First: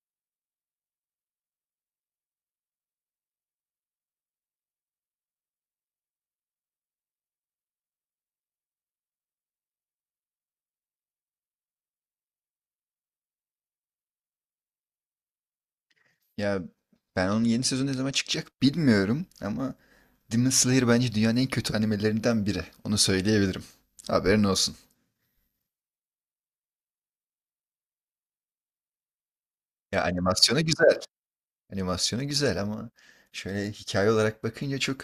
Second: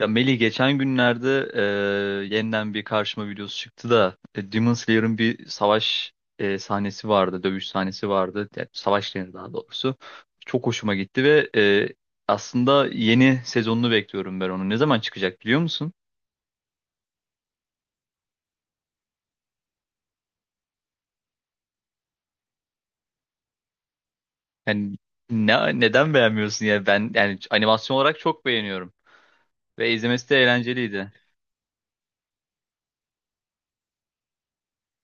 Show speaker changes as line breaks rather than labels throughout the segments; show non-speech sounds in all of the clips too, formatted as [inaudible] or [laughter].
Ya Melih geçen günlerde yeniden bir karşıma videosu çıktı da Demon Slayer'ın bir savaş sahnesi vardı, dövüş sahnesi vardı. Yani savaş denir daha doğrusu. Çok hoşuma gitti ve aslında yeni sezonunu bekliyorum ben onu. Ne zaman çıkacak biliyor musun?
Ya ben onun yeni sezonu ne zaman çıkacak bilmiyorum ama Demon Slayer bence dünyanın en kötü animelerinden biri. Onu söyleyebilirim. Haberin olsun.
Yani neden beğenmiyorsun ya? Ben yani animasyon olarak çok beğeniyorum ve
Ya
izlemesi de
animasyonu güzel.
eğlenceliydi.
Animasyonu güzel ama şöyle hikaye olarak bakınca çok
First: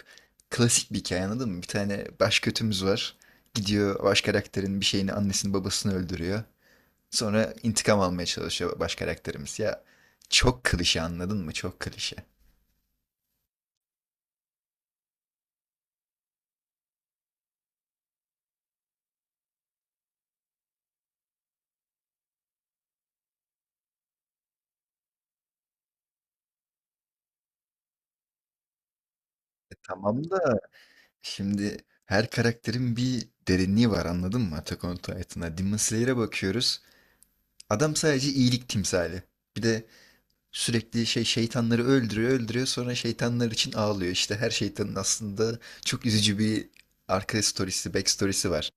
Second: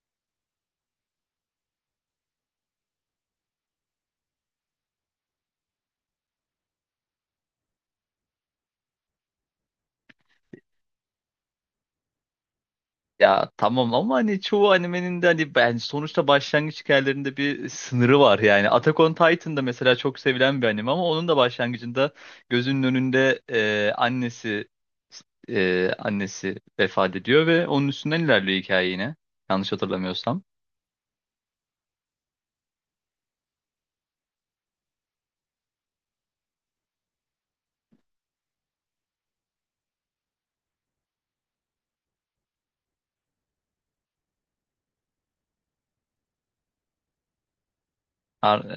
klasik bir hikaye anladın mı? Bir tane baş kötümüz var. Gidiyor baş karakterin bir şeyini annesini babasını öldürüyor. Sonra intikam almaya çalışıyor baş karakterimiz. Ya çok klişe anladın mı? Çok klişe.
Ya tamam ama hani çoğu animenin de hani ben sonuçta başlangıç hikayelerinde bir sınırı var yani. Attack on Titan'da mesela çok sevilen bir anime ama onun da başlangıcında gözünün önünde annesi vefat ediyor ve onun üstünden ilerliyor hikaye yine. Yanlış
Tamam
hatırlamıyorsam.
da şimdi her karakterin bir derinliği var anladın mı Attack on Titan'a? Demon Slayer'e bakıyoruz. Adam sadece iyilik timsali. Bir de sürekli şey şeytanları öldürüyor öldürüyor sonra şeytanlar için ağlıyor. İşte her şeytanın aslında çok üzücü bir arka storiesi, backstory'si var.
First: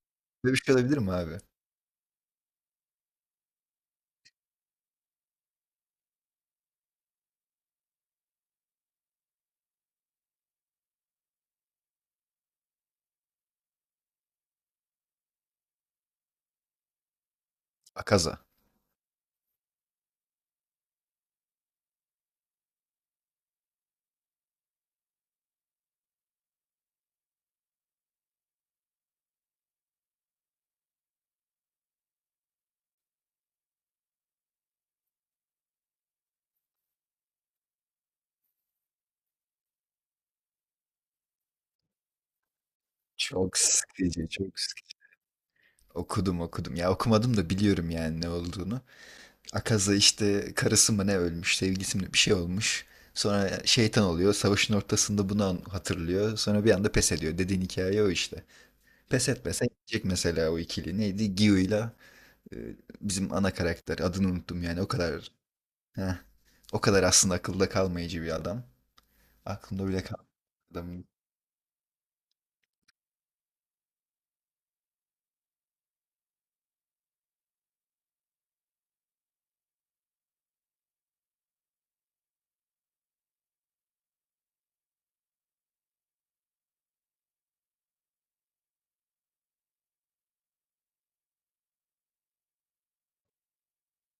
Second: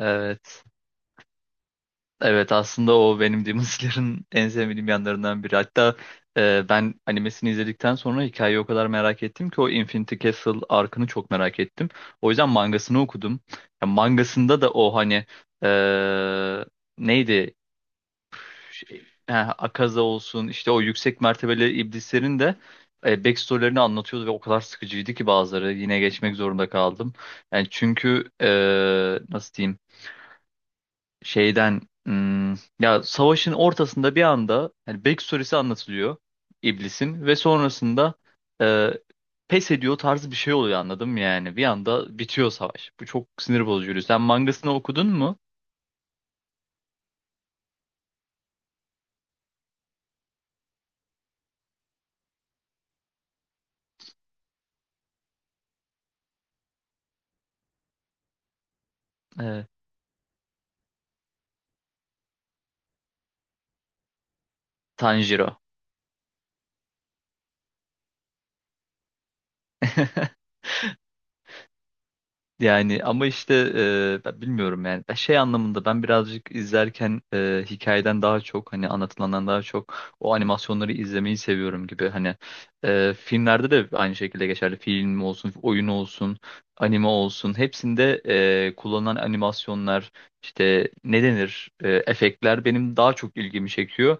Böyle bir
Evet.
şey olabilir mi abi?
Evet aslında o benim Demon Slayer'ın en sevmediğim yanlarından biri. Hatta ben animesini izledikten sonra hikayeyi o kadar merak ettim ki o Infinity Castle arkını çok merak ettim. O yüzden mangasını okudum. Ya, mangasında da o hani e, neydi
Akaza.
şey, ha, Akaza olsun işte o yüksek mertebeli iblislerin de backstory'lerini anlatıyordu ve o kadar sıkıcıydı ki bazıları yine geçmek zorunda kaldım. Yani çünkü nasıl diyeyim şeyden ya savaşın ortasında bir anda yani backstory'si anlatılıyor iblisin ve sonrasında e, pes ediyor tarzı bir şey oluyor anladım yani bir anda bitiyor savaş. Bu çok
Çok
sinir bozucu. Sen
sıkıcı, çok
mangasını
sıkıcı.
okudun mu?
Okudum okudum. Ya okumadım da biliyorum yani ne olduğunu. Akaza işte karısı mı ne ölmüş, sevgilisi mi bir şey olmuş. Sonra şeytan oluyor. Savaşın ortasında bunu hatırlıyor. Sonra bir anda pes ediyor. Dediğin hikaye o işte. Pes etmese
E,
gidecek mesela o ikili. Neydi? Gyu'yla e, bizim ana karakter. Adını unuttum yani. O kadar
Tanjiro.
heh, o kadar aslında akılda kalmayıcı bir adam. Aklımda bile kal
[laughs]
adam.
Yani ama işte ben bilmiyorum yani. Ben şey anlamında ben birazcık izlerken hikayeden daha çok hani anlatılandan daha çok o animasyonları izlemeyi seviyorum gibi hani filmlerde de aynı şekilde geçerli film olsun oyun olsun anime olsun hepsinde kullanılan animasyonlar işte ne denir efektler benim daha çok ilgimi çekiyor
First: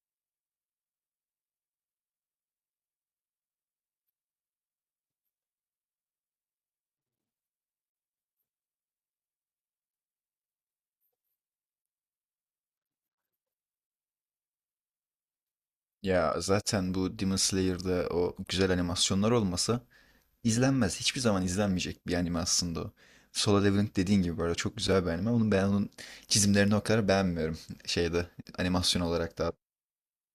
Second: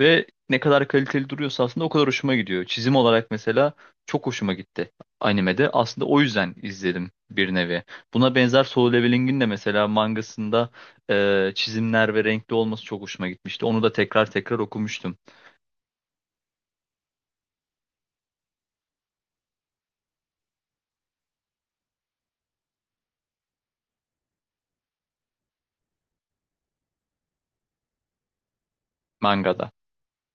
ve ne kadar kaliteli duruyorsa aslında o kadar hoşuma gidiyor çizim olarak mesela çok hoşuma gitti animede. Aslında o yüzden izledim bir nevi. Buna benzer Solo Leveling'in de mesela mangasında çizimler ve renkli olması çok hoşuma gitmişti. Onu da tekrar tekrar okumuştum
Ya zaten bu Demon Slayer'da o güzel animasyonlar olmasa izlenmez. Hiçbir zaman izlenmeyecek bir anime aslında o. Solo Leveling dediğin gibi bu arada çok güzel bir anime. Onun ben onun çizimlerini o kadar beğenmiyorum. [laughs] Şeyde animasyon olarak da.
mangada.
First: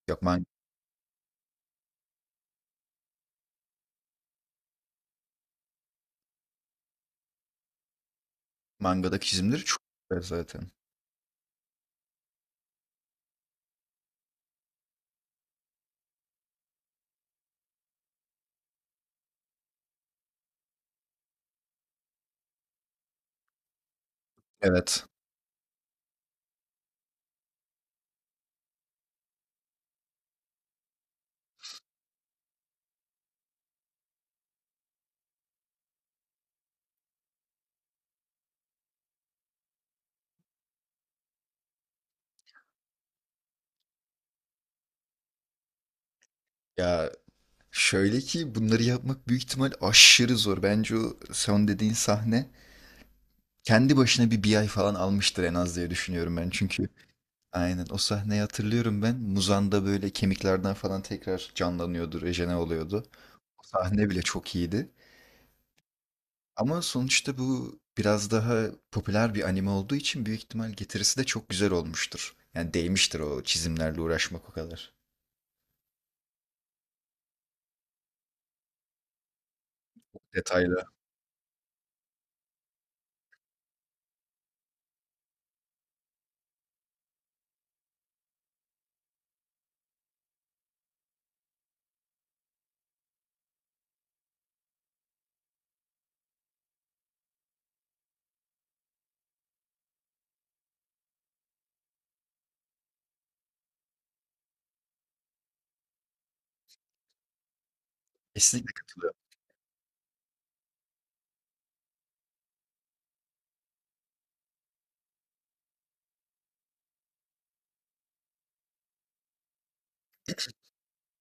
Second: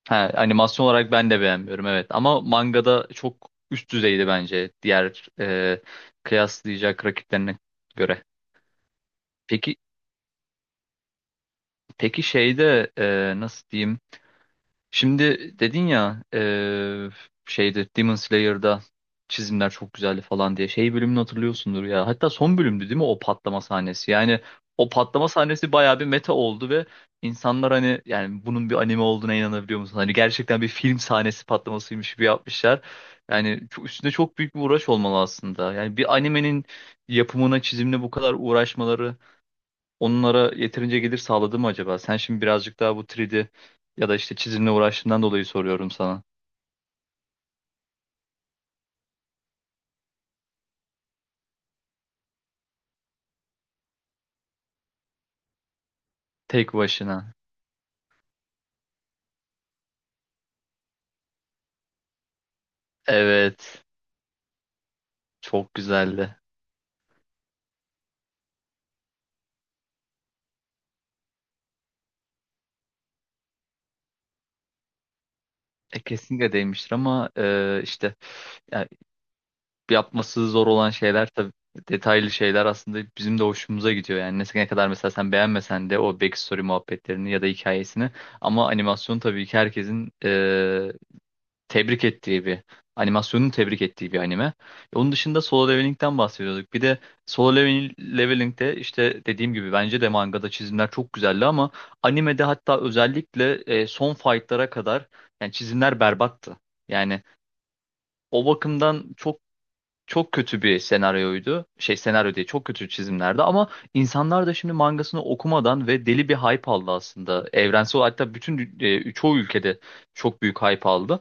Yok,
Ha, animasyon olarak ben de beğenmiyorum evet ama mangada çok üst düzeydi bence diğer kıyaslayacak rakiplerine göre.
mangadaki çizimleri
Peki
çok güzel zaten.
peki şeyde nasıl diyeyim? Şimdi dedin ya şeyde Demon Slayer'da çizimler çok güzeldi falan diye şey bölümünü hatırlıyorsundur ya. Hatta son bölümdü değil mi o patlama sahnesi? Yani o
Evet.
patlama sahnesi bayağı bir meta oldu ve insanlar hani yani bunun bir anime olduğuna inanabiliyor musun? Hani gerçekten bir film sahnesi patlamasıymış gibi yapmışlar. Yani üstünde çok büyük bir uğraş olmalı aslında. Yani bir animenin yapımına, çizimine bu kadar uğraşmaları onlara yeterince gelir sağladı mı acaba? Sen şimdi birazcık daha bu 3D ya da işte çizimle uğraştığından dolayı soruyorum sana.
Ya şöyle ki bunları yapmak büyük ihtimal aşırı zor. Bence o son dediğin sahne kendi başına bir ay falan almıştır en az diye düşünüyorum ben.
Tek
Çünkü
başına.
aynen o sahneyi hatırlıyorum ben. Muzan'da böyle kemiklerden falan tekrar canlanıyordu, rejene oluyordu. O
Evet.
sahne bile çok iyiydi.
Çok güzeldi.
Ama sonuçta bu biraz daha popüler bir anime olduğu için büyük ihtimal getirisi de çok güzel olmuştur. Yani değmiştir o çizimlerle uğraşmak o kadar.
E, kesinlikle değmiştir ama işte yani yapması zor
Detaylı.
olan şeyler tabii detaylı şeyler aslında bizim de hoşumuza gidiyor. Yani ne kadar mesela sen beğenmesen de o backstory muhabbetlerini ya da hikayesini ama animasyon tabii ki herkesin tebrik ettiği bir animasyonun tebrik ettiği bir anime. Onun dışında Solo Leveling'den bahsediyorduk. Bir de Solo Leveling'de işte dediğim gibi bence de mangada çizimler çok güzeldi ama animede hatta özellikle son fight'lara kadar yani çizimler berbattı. Yani o
Kesinlikle
bakımdan
katılıyorum.
çok çok kötü bir senaryoydu. Şey senaryo diye çok kötü çizimlerdi ama insanlar da şimdi mangasını okumadan ve deli bir hype aldı aslında. Evrensel hatta bütün çoğu ülkede çok büyük hype aldı.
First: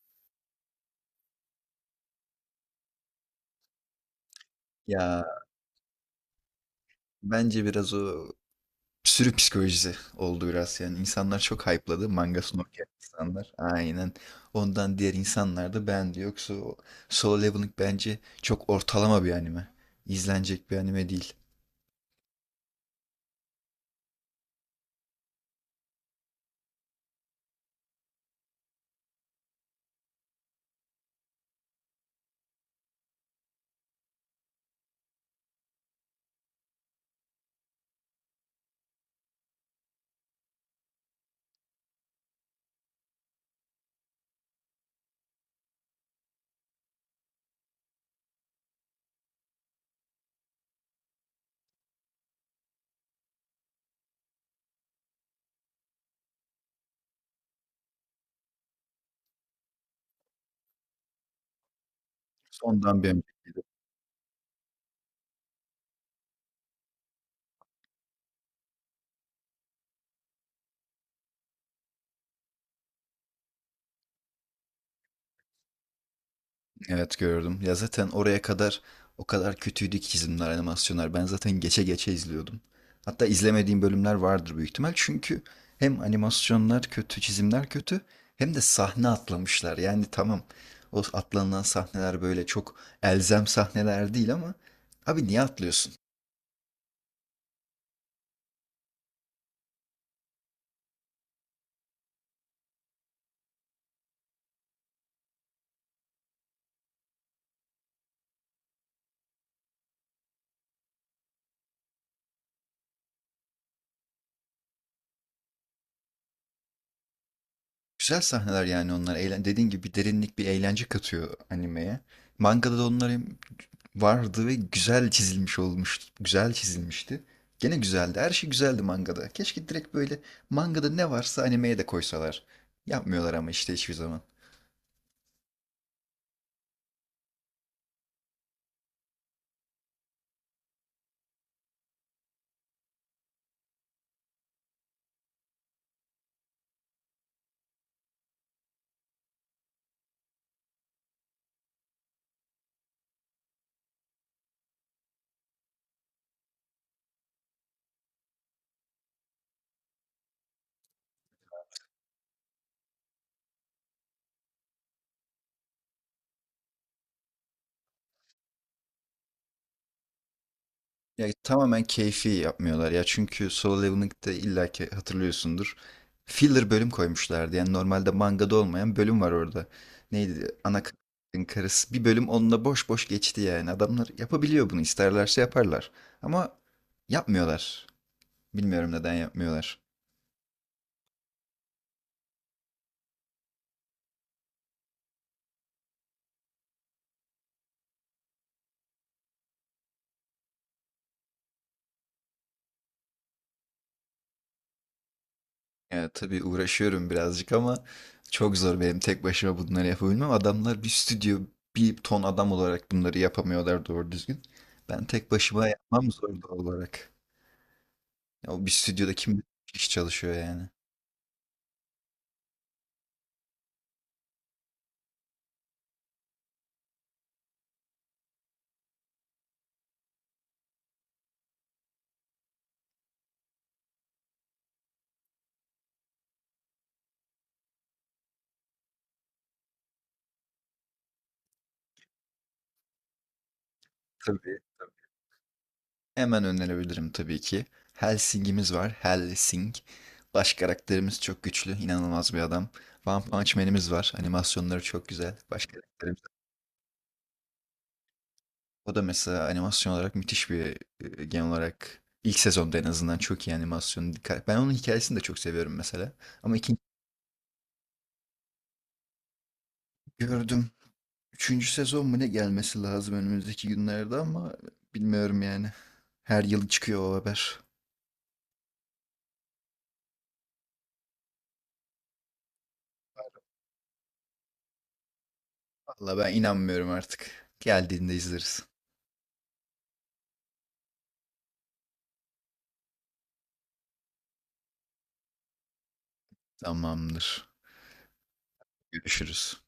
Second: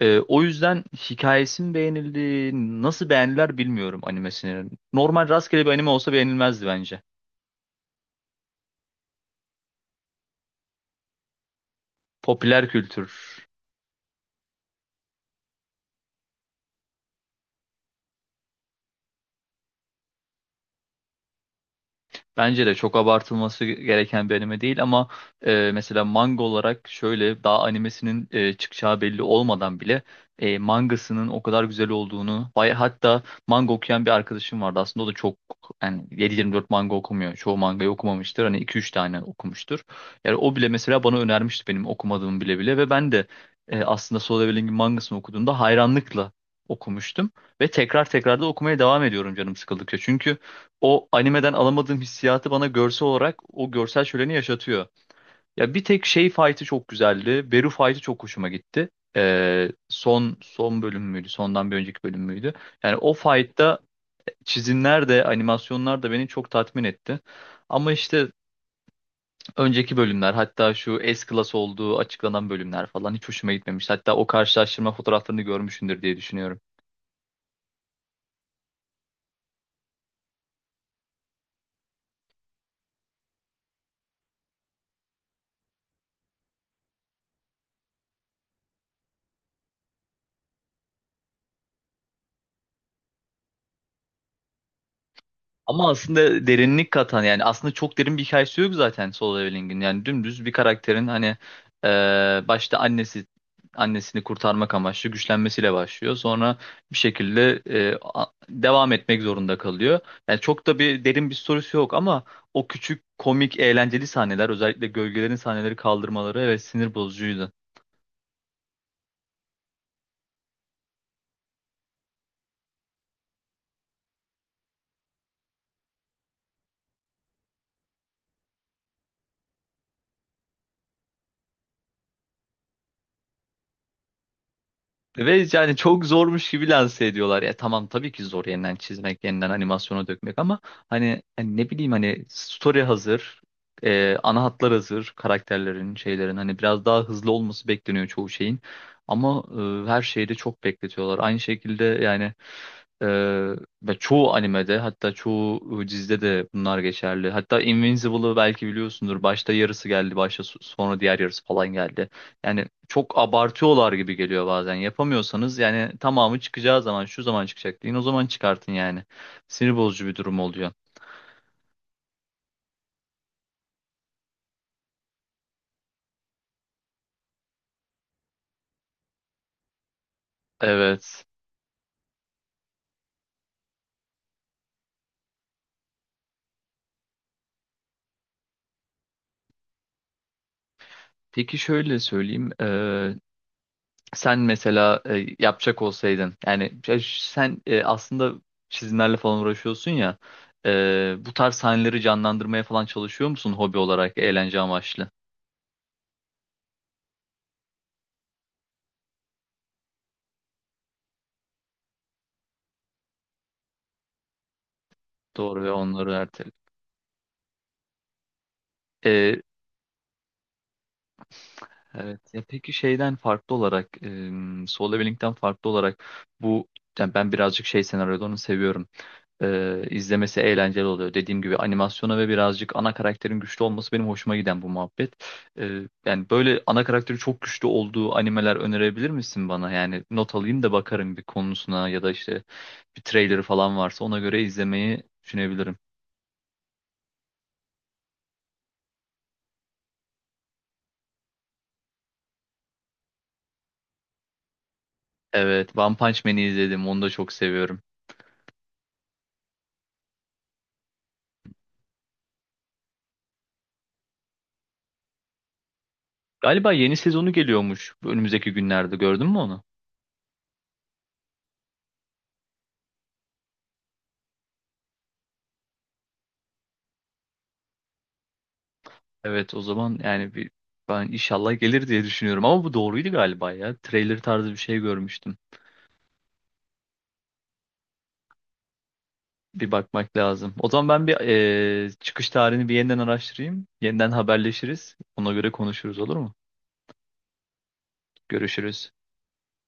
O yüzden hikayesi mi beğenildi, nasıl beğendiler bilmiyorum animesini.
Ya
Normal rastgele bir anime olsa beğenilmezdi bence.
bence biraz o sürü psikolojisi oldu biraz. Yani insanlar çok hype'ladı. Mangasını
Popüler
okuyan
kültür.
insanlar. Aynen. Ondan diğer insanlar da beğendi. Yoksa o Solo Leveling bence çok ortalama bir anime. İzlenecek bir anime değil.
Bence de çok abartılması gereken bir anime değil ama mesela manga olarak şöyle daha animesinin çıkacağı belli olmadan bile mangasının o kadar güzel olduğunu bay hatta manga okuyan bir arkadaşım vardı aslında o da çok yani 7-24 manga okumuyor çoğu mangayı okumamıştır hani 2-3 tane okumuştur yani o bile mesela bana önermişti benim okumadığım bile bile ve ben de aslında Solo Leveling'in mangasını okuduğumda hayranlıkla okumuştum ve tekrar tekrar da okumaya devam ediyorum canım sıkıldıkça çünkü o animeden alamadığım hissiyatı bana görsel olarak o görsel şöleni yaşatıyor. Ya bir tek şey fight'ı çok güzeldi. Beru fight'ı çok hoşuma gitti. Son son bölüm müydü? Sondan bir önceki bölüm müydü? Yani
Ondan
o
bir
fight'ta çizimler de animasyonlar da beni çok tatmin etti. Ama işte önceki bölümler hatta şu S-Class olduğu açıklanan bölümler falan hiç hoşuma gitmemiş. Hatta o karşılaştırma fotoğraflarını görmüşsündür diye düşünüyorum.
Evet, gördüm. Ya zaten oraya kadar o kadar kötüydü ki çizimler, animasyonlar. Ben zaten geçe geçe izliyordum. Hatta izlemediğim bölümler vardır büyük ihtimal. Çünkü hem animasyonlar kötü, çizimler kötü hem de sahne atlamışlar. Yani tamam o atlanılan sahneler böyle çok elzem sahneler değil ama abi niye
Ama
atlıyorsun?
aslında derinlik katan yani aslında çok derin bir hikayesi yok zaten Solo Leveling'in. Yani dümdüz bir karakterin hani başta annesini kurtarmak amaçlı güçlenmesiyle başlıyor. Sonra bir şekilde devam etmek zorunda kalıyor. Yani çok da bir derin bir sorusu yok ama o küçük komik eğlenceli sahneler özellikle gölgelerin sahneleri kaldırmaları evet sinir bozucuydu.
Güzel sahneler yani onlar. Dediğin gibi bir derinlik, bir eğlence katıyor animeye. Mangada da onlar hem vardı ve güzel çizilmiş olmuştu. Güzel çizilmişti. Gene güzeldi. Her şey güzeldi mangada. Keşke direkt böyle mangada ne varsa animeye de koysalar. Yapmıyorlar ama işte hiçbir zaman.
Ve yani çok zormuş gibi lanse ediyorlar. Ya tamam tabii ki zor yeniden çizmek, yeniden animasyona dökmek ama hani ne bileyim hani story hazır, ana hatlar hazır, karakterlerin, şeylerin hani biraz daha hızlı olması bekleniyor çoğu şeyin. Ama her şeyi de çok bekletiyorlar. Aynı şekilde yani ee, ve çoğu animede hatta çoğu dizide de bunlar geçerli. Hatta Invincible'ı belki biliyorsundur. Başta yarısı geldi, başta sonra diğer yarısı falan geldi. Yani çok abartıyorlar gibi geliyor bazen. Yapamıyorsanız yani tamamı çıkacağı zaman şu zaman çıkacak deyin o zaman çıkartın yani. Sinir bozucu bir durum oluyor.
Ya tamamen keyfi yapmıyorlar ya çünkü Solo Leveling'de illa ki hatırlıyorsundur. Filler bölüm koymuşlardı. Yani normalde mangada olmayan bölüm var orada. Neydi? Ana
Evet.
karakterin karısı. Bir bölüm onunla boş boş geçti yani. Adamlar yapabiliyor bunu. İsterlerse yaparlar. Ama yapmıyorlar. Bilmiyorum neden yapmıyorlar.
Peki şöyle söyleyeyim. Sen mesela yapacak olsaydın yani ya sen aslında çizimlerle falan uğraşıyorsun ya bu tarz sahneleri canlandırmaya falan çalışıyor musun hobi olarak eğlence amaçlı?
Ya tabii uğraşıyorum birazcık ama çok zor benim tek başıma bunları yapabilmem. Adamlar bir stüdyo, bir ton adam olarak bunları yapamıyorlar doğru düzgün. Ben tek
Doğru
başıma
ve
yapmam
onları
zor
ertele.
doğal olarak. Ya o bir stüdyoda kim kişi çalışıyor yani.
Evet. Ya peki şeyden farklı olarak, Solo Leveling'den farklı olarak bu yani ben birazcık şey senaryolarını seviyorum. İzlemesi eğlenceli oluyor. Dediğim gibi animasyona ve birazcık ana karakterin güçlü olması benim hoşuma giden bu muhabbet. Yani böyle ana karakteri çok güçlü olduğu animeler önerebilir misin bana? Yani not alayım da bakarım bir konusuna ya da işte bir trailerı falan varsa ona göre
Tabii.
izlemeyi düşünebilirim.
Hemen önerebilirim tabii ki. Helsing'imiz var. Helsing. Baş karakterimiz çok güçlü. İnanılmaz bir adam. One Punch Man'imiz var. Animasyonları çok güzel. Baş
Evet, One
karakterimiz.
Punch Man'i izledim. Onu da çok seviyorum.
O da mesela animasyon olarak müthiş bir genel olarak ilk sezonda en azından çok iyi animasyon. Ben onun hikayesini de çok seviyorum mesela. Ama
Galiba
ikinci
yeni sezonu geliyormuş önümüzdeki günlerde gördün mü onu?
Gördüm. Üçüncü sezon mu ne gelmesi lazım önümüzdeki günlerde ama bilmiyorum yani. Her yıl çıkıyor o haber.
Evet, o zaman yani bir ben inşallah gelir diye düşünüyorum ama bu doğruydu galiba ya. Trailer tarzı bir şey görmüştüm.
Valla ben inanmıyorum artık. Geldiğinde izleriz.
Bir bakmak lazım. O zaman ben bir çıkış tarihini bir yeniden araştırayım. Yeniden haberleşiriz. Ona göre konuşuruz, olur mu?
Tamamdır.
Görüşürüz.
Görüşürüz.